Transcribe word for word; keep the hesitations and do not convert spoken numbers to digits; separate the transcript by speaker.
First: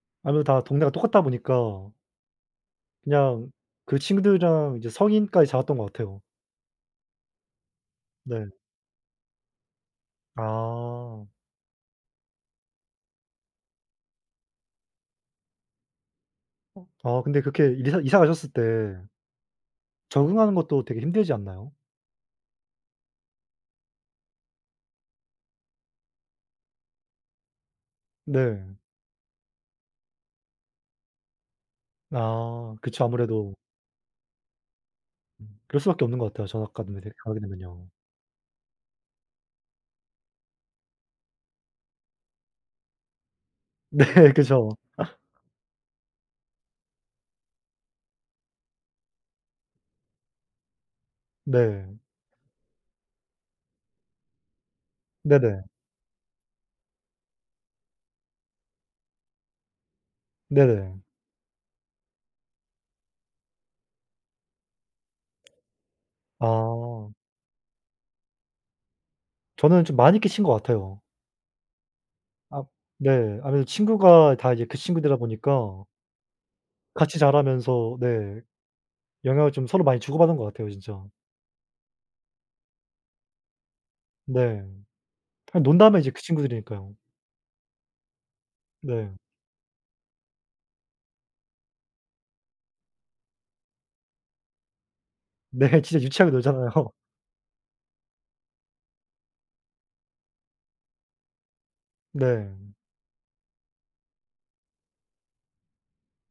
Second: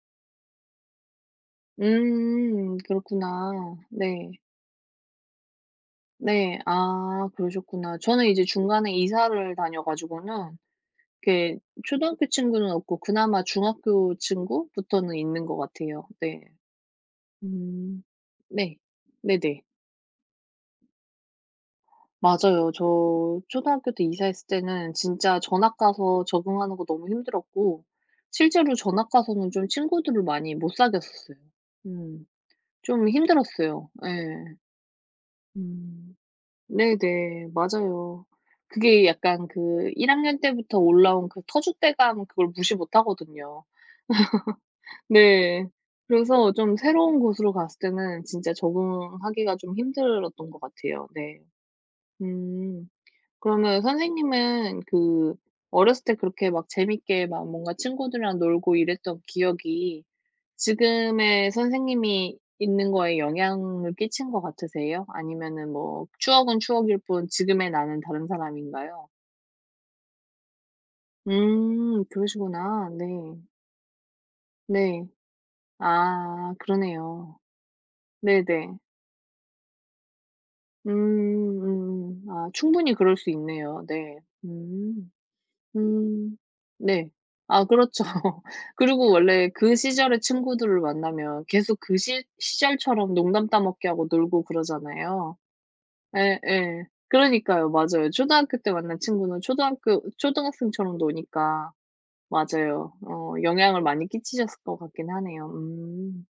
Speaker 1: 아무래도 다 동네가 다 똑같다 보니까
Speaker 2: 음
Speaker 1: 그냥
Speaker 2: 그렇구나.
Speaker 1: 그
Speaker 2: 네.
Speaker 1: 친구들이랑 이제 성인까지 자랐던 것 같아요.
Speaker 2: 네. 아 그러셨구나. 저는 이제
Speaker 1: 네.
Speaker 2: 중간에 이사를 다녀 가지고는
Speaker 1: 아.
Speaker 2: 이렇게 초등학교 친구는 없고 그나마 중학교 친구부터는 있는 것 같아요 네.
Speaker 1: 어 아 근데 그렇게 이사
Speaker 2: 음
Speaker 1: 이사 가셨을
Speaker 2: 네.
Speaker 1: 때
Speaker 2: 네네.
Speaker 1: 적응하는 것도 되게 힘들지 않나요?
Speaker 2: 맞아요. 저 초등학교 때 이사했을 때는 진짜 전학 가서 적응하는 거 너무 힘들었고 실제로
Speaker 1: 네.
Speaker 2: 전학 가서는 좀 친구들을 많이 못 사귀었었어요 음.
Speaker 1: 아 그쵸.
Speaker 2: 좀
Speaker 1: 아무래도
Speaker 2: 힘들었어요. 예.
Speaker 1: 음 그럴 수 밖에 없는
Speaker 2: 음.
Speaker 1: 것 같아요. 전학 갔는데 [unintelligible] 가게
Speaker 2: 네네.
Speaker 1: 되면요.
Speaker 2: 맞아요. 그게 약간 그 일 학년 때부터 올라온 그 터줏대감 그걸 무시 못하거든요.
Speaker 1: 네. 그죠.
Speaker 2: 네. 그래서 좀 새로운 곳으로 갔을 때는 진짜 적응하기가 좀 힘들었던 것 같아요 네.
Speaker 1: 네.
Speaker 2: 음 그러면 선생님은 그
Speaker 1: 네네.
Speaker 2: 어렸을 때 그렇게 막 재밌게 막 뭔가 친구들이랑 놀고 이랬던 기억이
Speaker 1: 네네.
Speaker 2: 지금의 선생님이 있는 거에 영향을 끼친 것 같으세요? 아니면은 뭐 추억은 추억일
Speaker 1: 아.
Speaker 2: 뿐 지금의 나는 다른 사람인가요?
Speaker 1: 저는 좀 많이 끼친 것 같아요.
Speaker 2: 음
Speaker 1: 아
Speaker 2: 그러시구나.
Speaker 1: 네
Speaker 2: 네.
Speaker 1: 아무래도 친구가 다 이제 그
Speaker 2: 네.
Speaker 1: 친구들이다 보니까
Speaker 2: 아
Speaker 1: 같이
Speaker 2: 그러네요.
Speaker 1: 자라면서 네
Speaker 2: 네네.
Speaker 1: 영향을 좀 서로 많이 주고받은 것 같아요 진짜.
Speaker 2: 음음. 아 충분히 그럴 수 있네요. 네.
Speaker 1: 네.
Speaker 2: 음.
Speaker 1: 그냥 논다 하면 이제 그
Speaker 2: 음.
Speaker 1: 친구들이니까요.
Speaker 2: 네. 아 그렇죠. 그러고
Speaker 1: 네.
Speaker 2: 원래 그 시절의 친구들을 만나면 계속 그 시 시절처럼 농담 따먹기 하고 놀고 그러잖아요.
Speaker 1: 네 진짜 유치하게
Speaker 2: 예예.
Speaker 1: 놀잖아요.
Speaker 2: 그러니까요. 맞아요. 초등학교 때 만난 친구는 초등학교 초등학생처럼 노니까.
Speaker 1: 네.
Speaker 2: 맞아요. 어 영향을 많이 끼치셨을 것 같긴 하네요. 음.